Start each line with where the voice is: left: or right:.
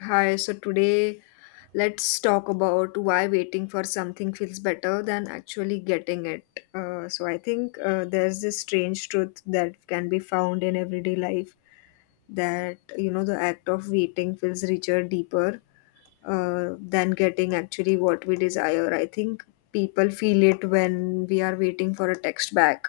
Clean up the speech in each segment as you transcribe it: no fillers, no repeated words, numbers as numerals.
left: Hi, so today let's talk about why waiting for something feels better than actually getting it. I think there's this strange truth that can be found in everyday life that, you know, the act of waiting feels richer, deeper than getting actually what we desire. I think people feel it when we are waiting for a text back,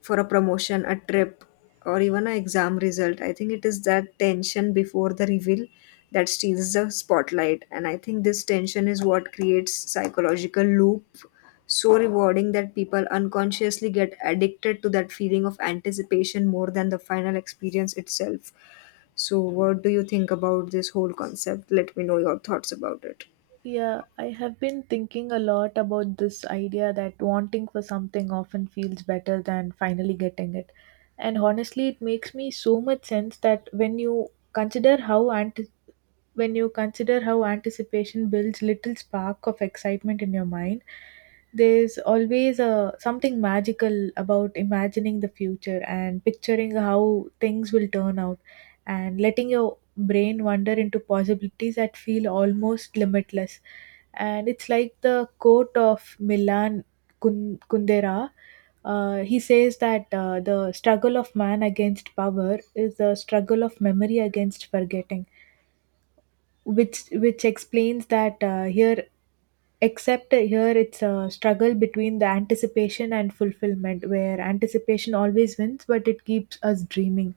left: for a promotion, a trip, or even an exam result. I think it is that tension before the reveal that steals the spotlight. And I think this tension is what creates psychological loop so rewarding that people unconsciously get addicted to that feeling of anticipation more than the final experience itself. So what do you think about this whole concept? Let me know your thoughts about it.
right: Yeah, I have been thinking a lot about this idea that wanting for something often feels better than finally getting it. And honestly, it makes me so much sense that when you consider when you consider how anticipation builds little spark of excitement in your mind, there's always a something magical about imagining the future and picturing how things will turn out, and letting your brain wander into possibilities that feel almost limitless. And it's like the quote of Milan Kundera. He says that the struggle of man against power is the struggle of memory against forgetting, which explains that here, except here it's a struggle between the anticipation and fulfillment where anticipation always wins, but it keeps us dreaming.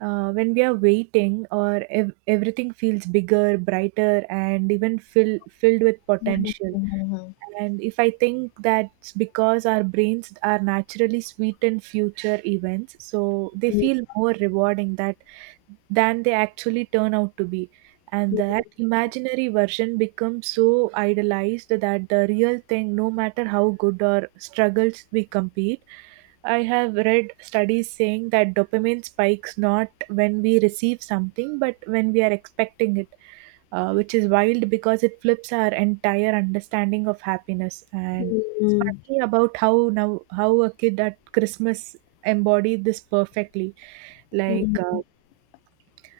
right: When we are waiting, or everything feels bigger, brighter, and even filled with potential.
left: Mm-hmm.
right: And if I think that's because our brains are naturally sweetened future events, so they feel more rewarding that than they actually turn out to be. And that imaginary version becomes so idolized that the real thing, no matter how good or struggles we compete, I have read studies saying that dopamine spikes not when we receive something, but when we are expecting it, which is wild because it flips our entire understanding of happiness. And it's funny about how now how a kid at Christmas embodied this perfectly. Like
left: Mm-hmm.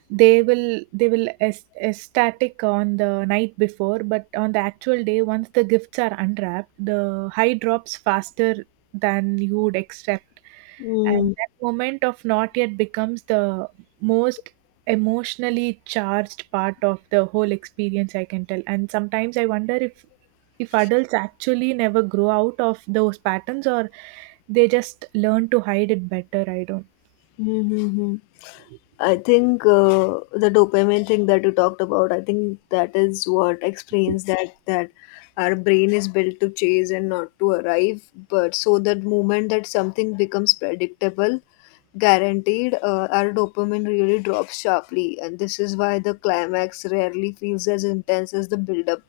right: they will ecstatic on the night before, but on the actual day once the gifts are unwrapped the high drops faster than you would expect. And
left: Mm-hmm.
right: that moment of not yet becomes the most emotionally charged part of the whole experience, I can tell. And sometimes I wonder if, adults actually never grow out of those patterns, or they just learn to hide it better, I don't.
left: Mm-hmm. I think the dopamine thing that you talked about, I think that is what explains that our brain is built to chase and not to arrive. But so that moment that something becomes predictable, guaranteed, our dopamine really drops sharply, and this is why the climax rarely feels as intense as the build-up.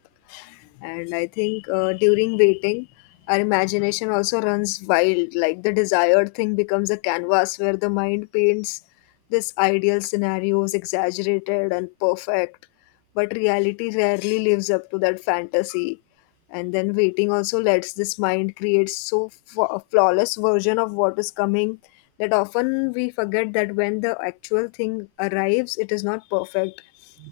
left: And I think during waiting, our imagination also runs wild. Like the desired thing becomes a canvas where the mind paints this ideal scenarios, exaggerated and perfect. But reality rarely lives up to that fantasy, and then waiting also lets this mind create so flawless version of what is coming that often we forget that when the actual thing arrives it is not perfect,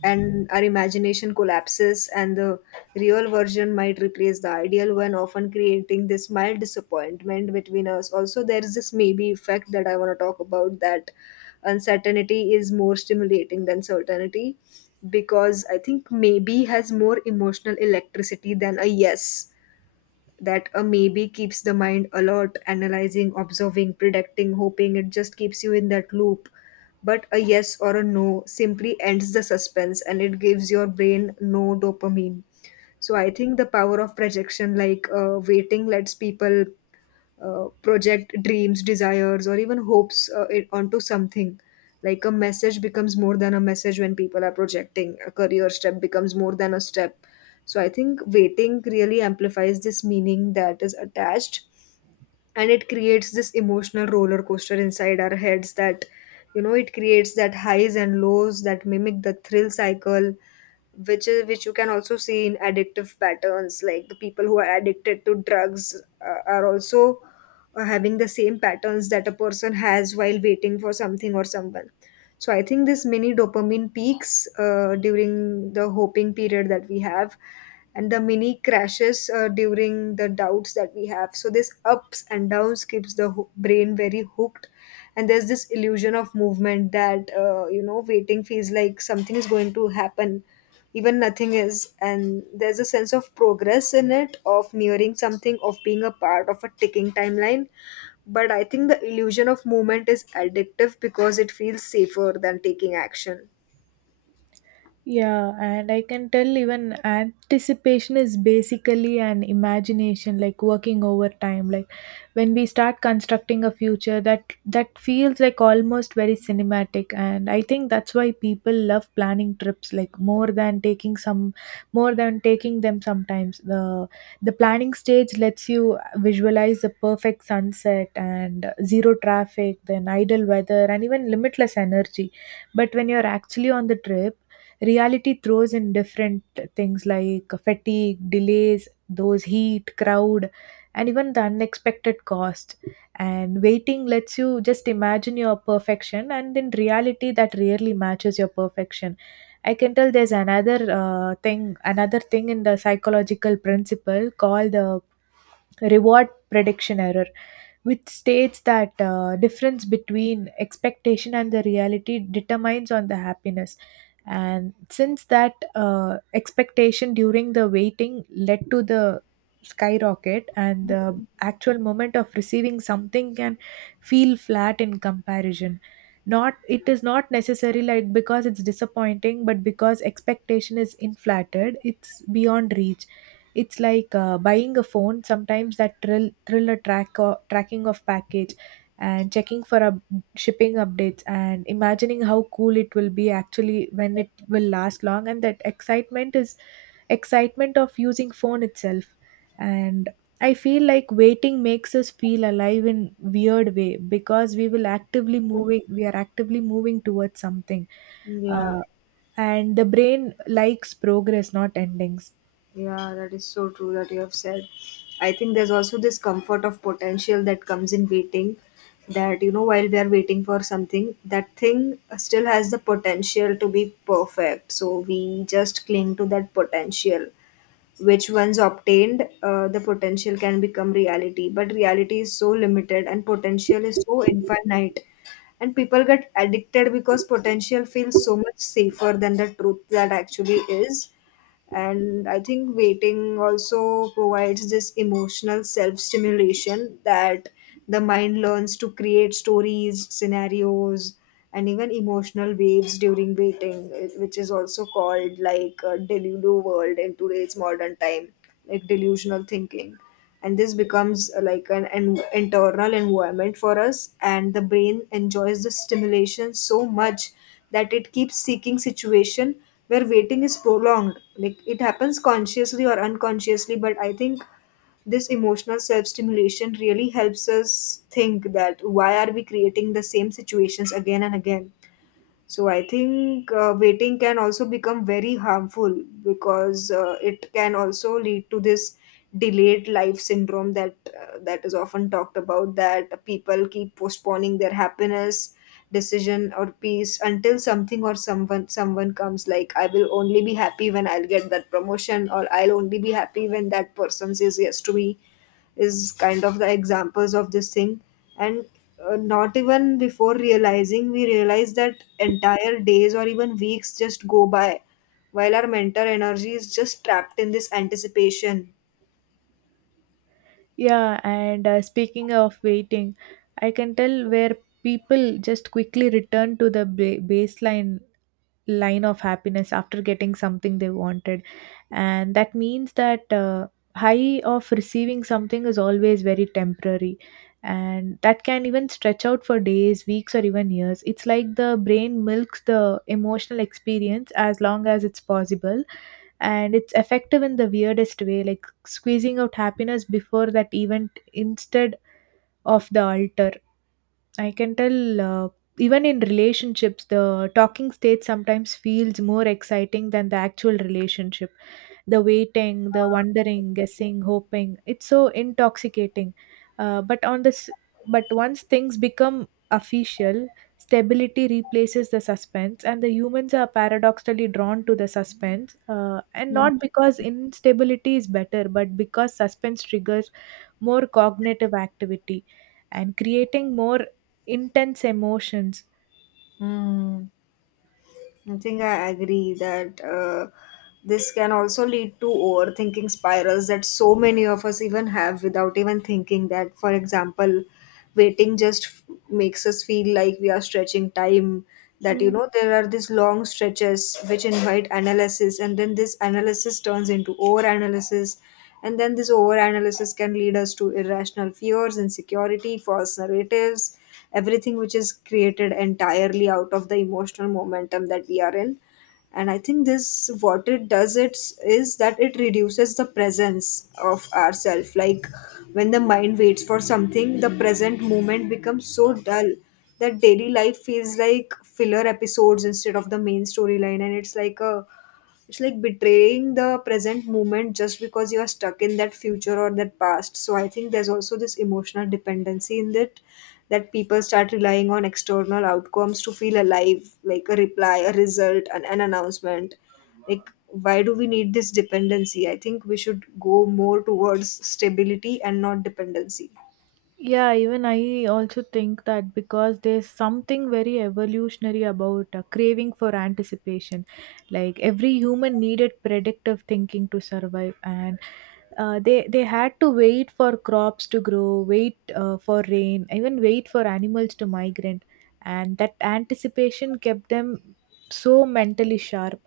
left: and our imagination collapses and the real version might replace the ideal one, often creating this mild disappointment between us. Also there is this maybe effect that I want to talk about, that uncertainty is more stimulating than certainty because I think maybe has more emotional electricity than a yes. That a maybe keeps the mind alert, analyzing, observing, predicting, hoping. It just keeps you in that loop. But a yes or a no simply ends the suspense and it gives your brain no dopamine. So I think the power of projection, like waiting, lets people project dreams, desires, or even hopes it onto something. Like a message becomes more than a message when people are projecting. A career step becomes more than a step. So I think waiting really amplifies this meaning that is attached, and it creates this emotional roller coaster inside our heads that, you know, it creates that highs and lows that mimic the thrill cycle which is which you can also see in addictive patterns, like the people who are addicted to drugs are also having the same patterns that a person has while waiting for something or someone. So I think this mini dopamine peaks during the hoping period that we have, and the mini crashes during the doubts that we have, so this ups and downs keeps the brain very hooked. And there's this illusion of movement that you know, waiting feels like something is going to happen even nothing is, and there's a sense of progress in it, of nearing something, of being a part of a ticking timeline. But I think the illusion of movement is addictive because it feels safer than taking action.
right: Yeah, and I can tell even anticipation is basically an imagination, like working overtime. Like when we start constructing a future, that feels like almost very cinematic, and I think that's why people love planning trips, like more than taking them sometimes. The planning stage lets you visualize the perfect sunset and zero traffic, then idle weather, and even limitless energy. But when you're actually on the trip, reality throws in different things like fatigue, delays, those heat, crowd, and even the unexpected cost. And waiting lets you just imagine your perfection, and in reality that rarely matches your perfection, I can tell. There's another thing another thing in the psychological principle called the reward prediction error, which states that difference between expectation and the reality determines on the happiness. And since that expectation during the waiting led to the skyrocket, and the actual moment of receiving something can feel flat in comparison. Not it is not necessarily like because it's disappointing, but because expectation is inflated, it's beyond reach. It's like buying a phone. Sometimes that thriller tracking of package and checking for shipping updates and imagining how cool it will be actually when it will last long. And that excitement of using phone itself. And I feel like waiting makes us feel alive in weird way because we will actively moving we are actively moving towards something.
left: yeah
right: uh, and the brain likes progress, not endings.
left: yeah that is so true that you have said. I think there's also this comfort of potential that comes in waiting, that you know, while we are waiting for something, that thing still has the potential to be perfect, so we just cling to that potential, which once obtained, the potential can become reality, but reality is so limited and potential is so infinite. And people get addicted because potential feels so much safer than the truth that actually is. And I think waiting also provides this emotional self stimulation, that the mind learns to create stories, scenarios, and even emotional waves during waiting, which is also called like a delulu world in today's modern time, like delusional thinking. And this becomes like an internal environment for us, and the brain enjoys the stimulation so much that it keeps seeking situation where waiting is prolonged, like it happens consciously or unconsciously. But I think this emotional self stimulation really helps us think that why are we creating the same situations again and again. So I think waiting can also become very harmful because it can also lead to this delayed life syndrome that that is often talked about, that people keep postponing their happiness, decision or peace until something or someone comes, like I will only be happy when I'll get that promotion, or I'll only be happy when that person says yes to me, is kind of the examples of this thing. And not even before realizing we realize that entire days or even weeks just go by while our mental energy is just trapped in this anticipation.
right: Yeah, and speaking of waiting, I can tell where people just quickly return to the baseline line of happiness after getting something they wanted. And that means that high of receiving something is always very temporary, and that can even stretch out for days, weeks, or even years. It's like the brain milks the emotional experience as long as it's possible, and it's effective in the weirdest way, like squeezing out happiness before that event instead of the altar. I can tell even in relationships, the talking stage sometimes feels more exciting than the actual relationship. The waiting, the wondering, guessing, hoping, it's so intoxicating. Uh, but on this, but once things become official, stability replaces the suspense, and the humans are paradoxically drawn to the suspense. And not
left: Mhm.
right: because instability is better, but because suspense triggers more cognitive activity and creating more intense emotions.
left: Hmm. I think I agree that this can also lead to overthinking spirals that so many of us even have without even thinking, that, for example, waiting just makes us feel like we are stretching time. That you know, there are these long stretches which invite analysis, and then this analysis turns into overanalysis, and then this overanalysis can lead us to irrational fears, insecurity, false narratives, everything which is created entirely out of the emotional momentum that we are in. And I think this, what it does it's, that it reduces the presence of ourself, like when the mind waits for something the present moment becomes so dull that daily life feels like filler episodes instead of the main storyline, and it's like a, it's like betraying the present moment just because you are stuck in that future or that past. So I think there's also this emotional dependency in it, that people start relying on external outcomes to feel alive, like a reply, a result, an announcement. Like, why do we need this dependency? I think we should go more towards stability and not dependency.
right: Yeah, even I also think that because there's something very evolutionary about a craving for anticipation. Like every human needed predictive thinking to survive, and they had to wait for crops to grow, wait for rain, even wait for animals to migrate, and that anticipation kept them so mentally sharp.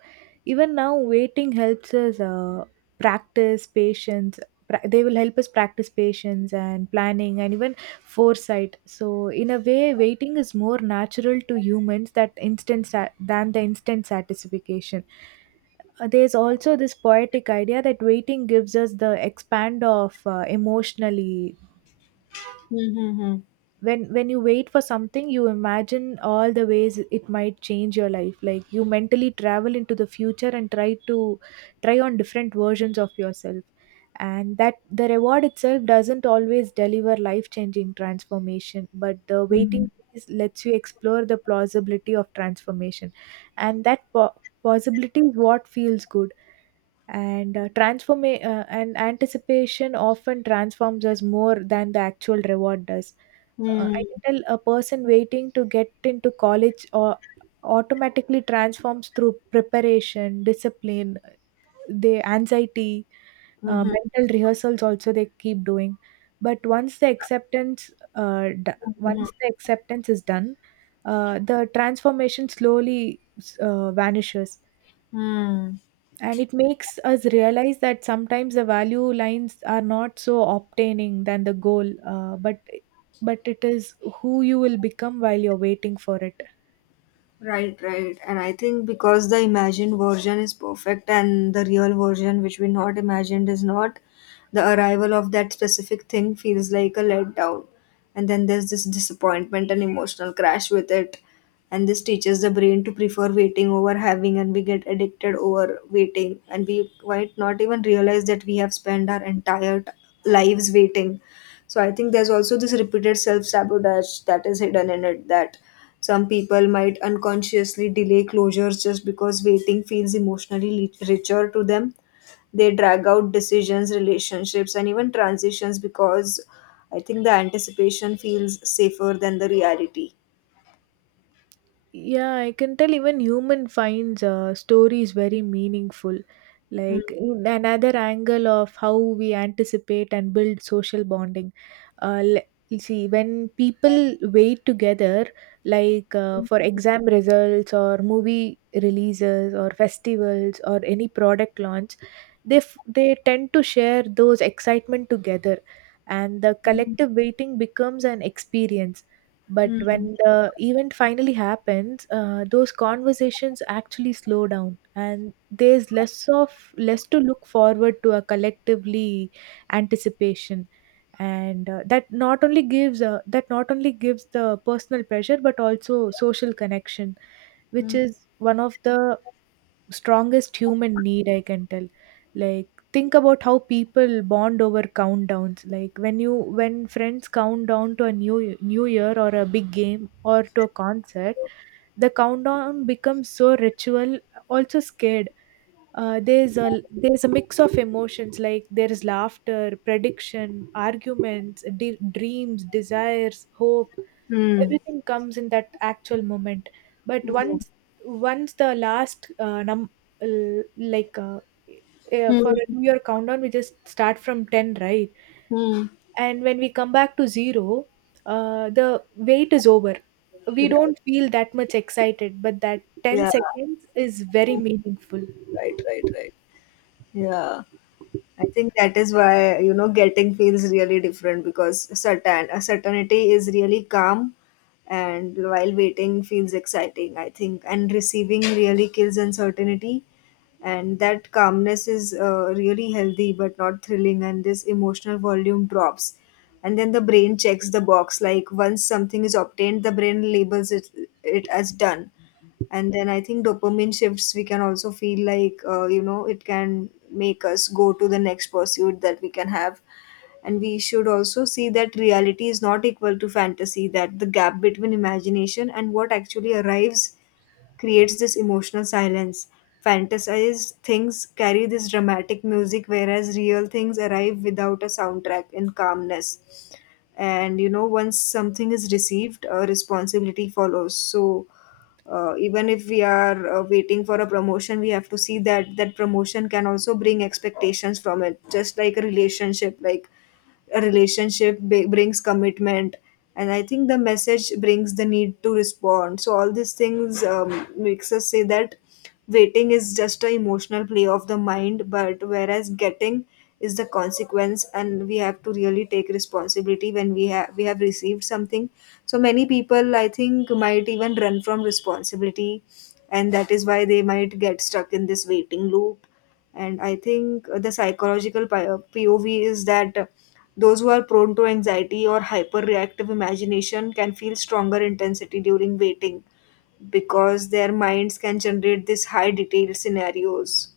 right: Even now, waiting helps us practice patience pra- they will help us practice patience and planning and even foresight. So in a way waiting is more natural to humans than the instant satisfaction. There's also this poetic idea that waiting gives us the expand of emotionally.
left: Mm-hmm.
right: When you wait for something, you imagine all the ways it might change your life, like you mentally travel into the future and try on different versions of yourself. And that the reward itself doesn't always deliver life changing transformation, but the waiting phase lets you explore the plausibility of transformation. And possibility is what feels good. And transform and anticipation often transforms us more than the actual reward does. I can
left: Mm-hmm.
right: tell a person waiting to get into college or automatically transforms through preparation, discipline, the anxiety, mental rehearsals also they keep doing. But uh, d- once the acceptance is done, the transformation slowly vanishes.
left: Mm-hmm.
right: And it makes us realize that sometimes the value lines are not so obtaining than the goal, but it is who you will become while you're waiting for it.
left: Right, right. And I think because the imagined version is perfect and the real version, which we not imagined, is not, the arrival of that specific thing feels like a letdown. And then there's this disappointment and emotional crash with it. And this teaches the brain to prefer waiting over having, and we get addicted over waiting. And we might not even realize that we have spent our entire lives waiting. So I think there's also this repeated self sabotage that is hidden in it, that some people might unconsciously delay closures just because waiting feels emotionally richer to them. They drag out decisions, relationships, and even transitions because I think the anticipation feels safer than the reality.
right: Yeah, I can tell even human finds stories very meaningful.
left: Mm.
right: Like in another angle of how we anticipate and build social bonding. Uh, l- you see, when people wait together, like for exam results or movie releases or festivals or any product launch, they tend to share those excitement together, and the
left: Mm.
right: collective waiting becomes an experience. But
left: Mm.
right: when the event finally happens, those conversations actually slow down, and there's less to look forward to a collectively anticipation. And that not only gives the personal pressure but also social connection, which is one of the strongest human need, I can tell. Like think about how people bond over countdowns, like when friends count down to a new year or a big game or to a concert. The countdown becomes so ritual, also scared. There's a mix of emotions, like there is laughter, prediction, arguments, dreams, desires, hope,
left: Mm.
right: everything comes in that actual moment. But once once the last num l- like for a
left: Mm.
right: new year countdown, we just start from 10, right?
left: Mm.
right: And when we come back to zero, the wait is over. We don't feel that much excited, but that 10
left: Yeah,
right: seconds is very meaningful.
left: right, right, right. Yeah. I think that is why you know getting feels really different, because certain a certainty is really calm, and while waiting feels exciting. I think and receiving really kills uncertainty, and that calmness is really healthy but not thrilling. And this emotional volume drops, and then the brain checks the box. Like once something is obtained, the brain labels it as done. And then I think dopamine shifts, we can also feel like you know, it can make us go to the next pursuit that we can have. And we should also see that reality is not equal to fantasy, that the gap between imagination and what actually arrives creates this emotional silence. Fantasized things carry this dramatic music, whereas real things arrive without a soundtrack in calmness. And you know, once something is received a responsibility follows. So even if we are waiting for a promotion, we have to see that that promotion can also bring expectations from it, just like a relationship, like a relationship brings commitment. And I think the message brings the need to respond. So all these things makes us say that waiting is just an emotional play of the mind, but whereas getting is the consequence, and we have to really take responsibility when we have received something. So many people I think might even run from responsibility, and that is why they might get stuck in this waiting loop. And I think the psychological pov is that those who are prone to anxiety or hyperreactive imagination can feel stronger intensity during waiting because their minds can generate these high detailed scenarios.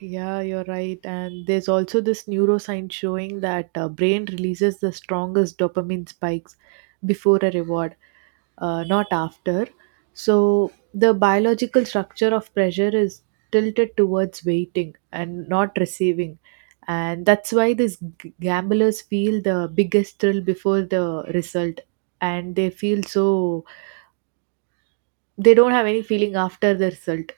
right: Yeah, you're right. And there's also this neuroscience showing that brain releases the strongest dopamine spikes before a reward, not after. So the biological structure of pressure is tilted towards waiting and not receiving. And that's why these gamblers feel the biggest thrill before the result. And they feel so they don't have any feeling after the result.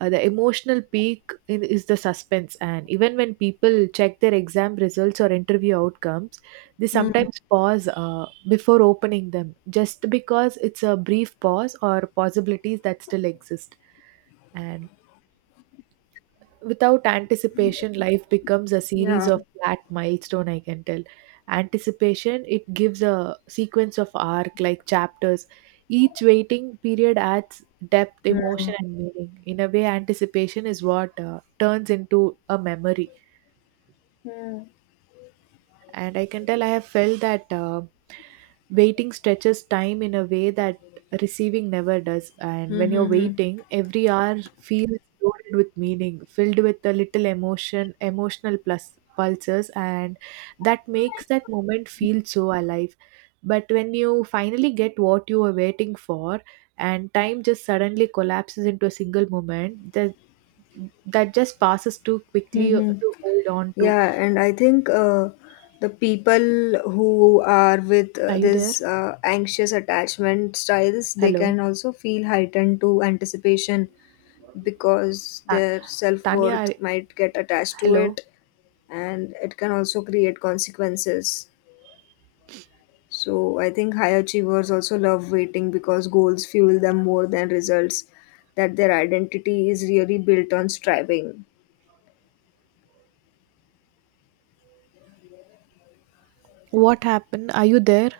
right: The emotional peak in, is the suspense, and even when people check their exam results or interview outcomes, they
left: Hmm.
right: sometimes pause before opening them just because it's a brief pause or possibilities that still exist. And without anticipation, life becomes a series
left: Yeah.
right: of flat milestone, I can tell. Anticipation, it gives a sequence of arc like chapters. Each waiting period adds depth,
left: Hmm.
right: emotion, and meaning. In a way anticipation is what turns into a memory.
left: Hmm.
right: And I can tell I have felt that waiting stretches time in a way that receiving never does. And when you're
left: Mm-hmm.
right: waiting every hour feels loaded with meaning, filled with a little emotional plus pulses, and that makes that moment feel so alive. But when you finally get what you were waiting for, and time just suddenly collapses into a single moment that just passes too quickly
left: Hmm.
right: to hold on to.
left: Yeah, and I think the people who are with uh,
right: Are you there?
left: this uh, anxious attachment styles, they
right: Hello.
left: can also feel heightened to anticipation because
right: Ta-
left: their
right: Tanya,
left: self-worth might get attached to
right: hello.
left: it, and it can also create consequences. So I think high achievers also love waiting because goals fuel them more than results, that their identity is really built on striving.
right: What happened? Are you there?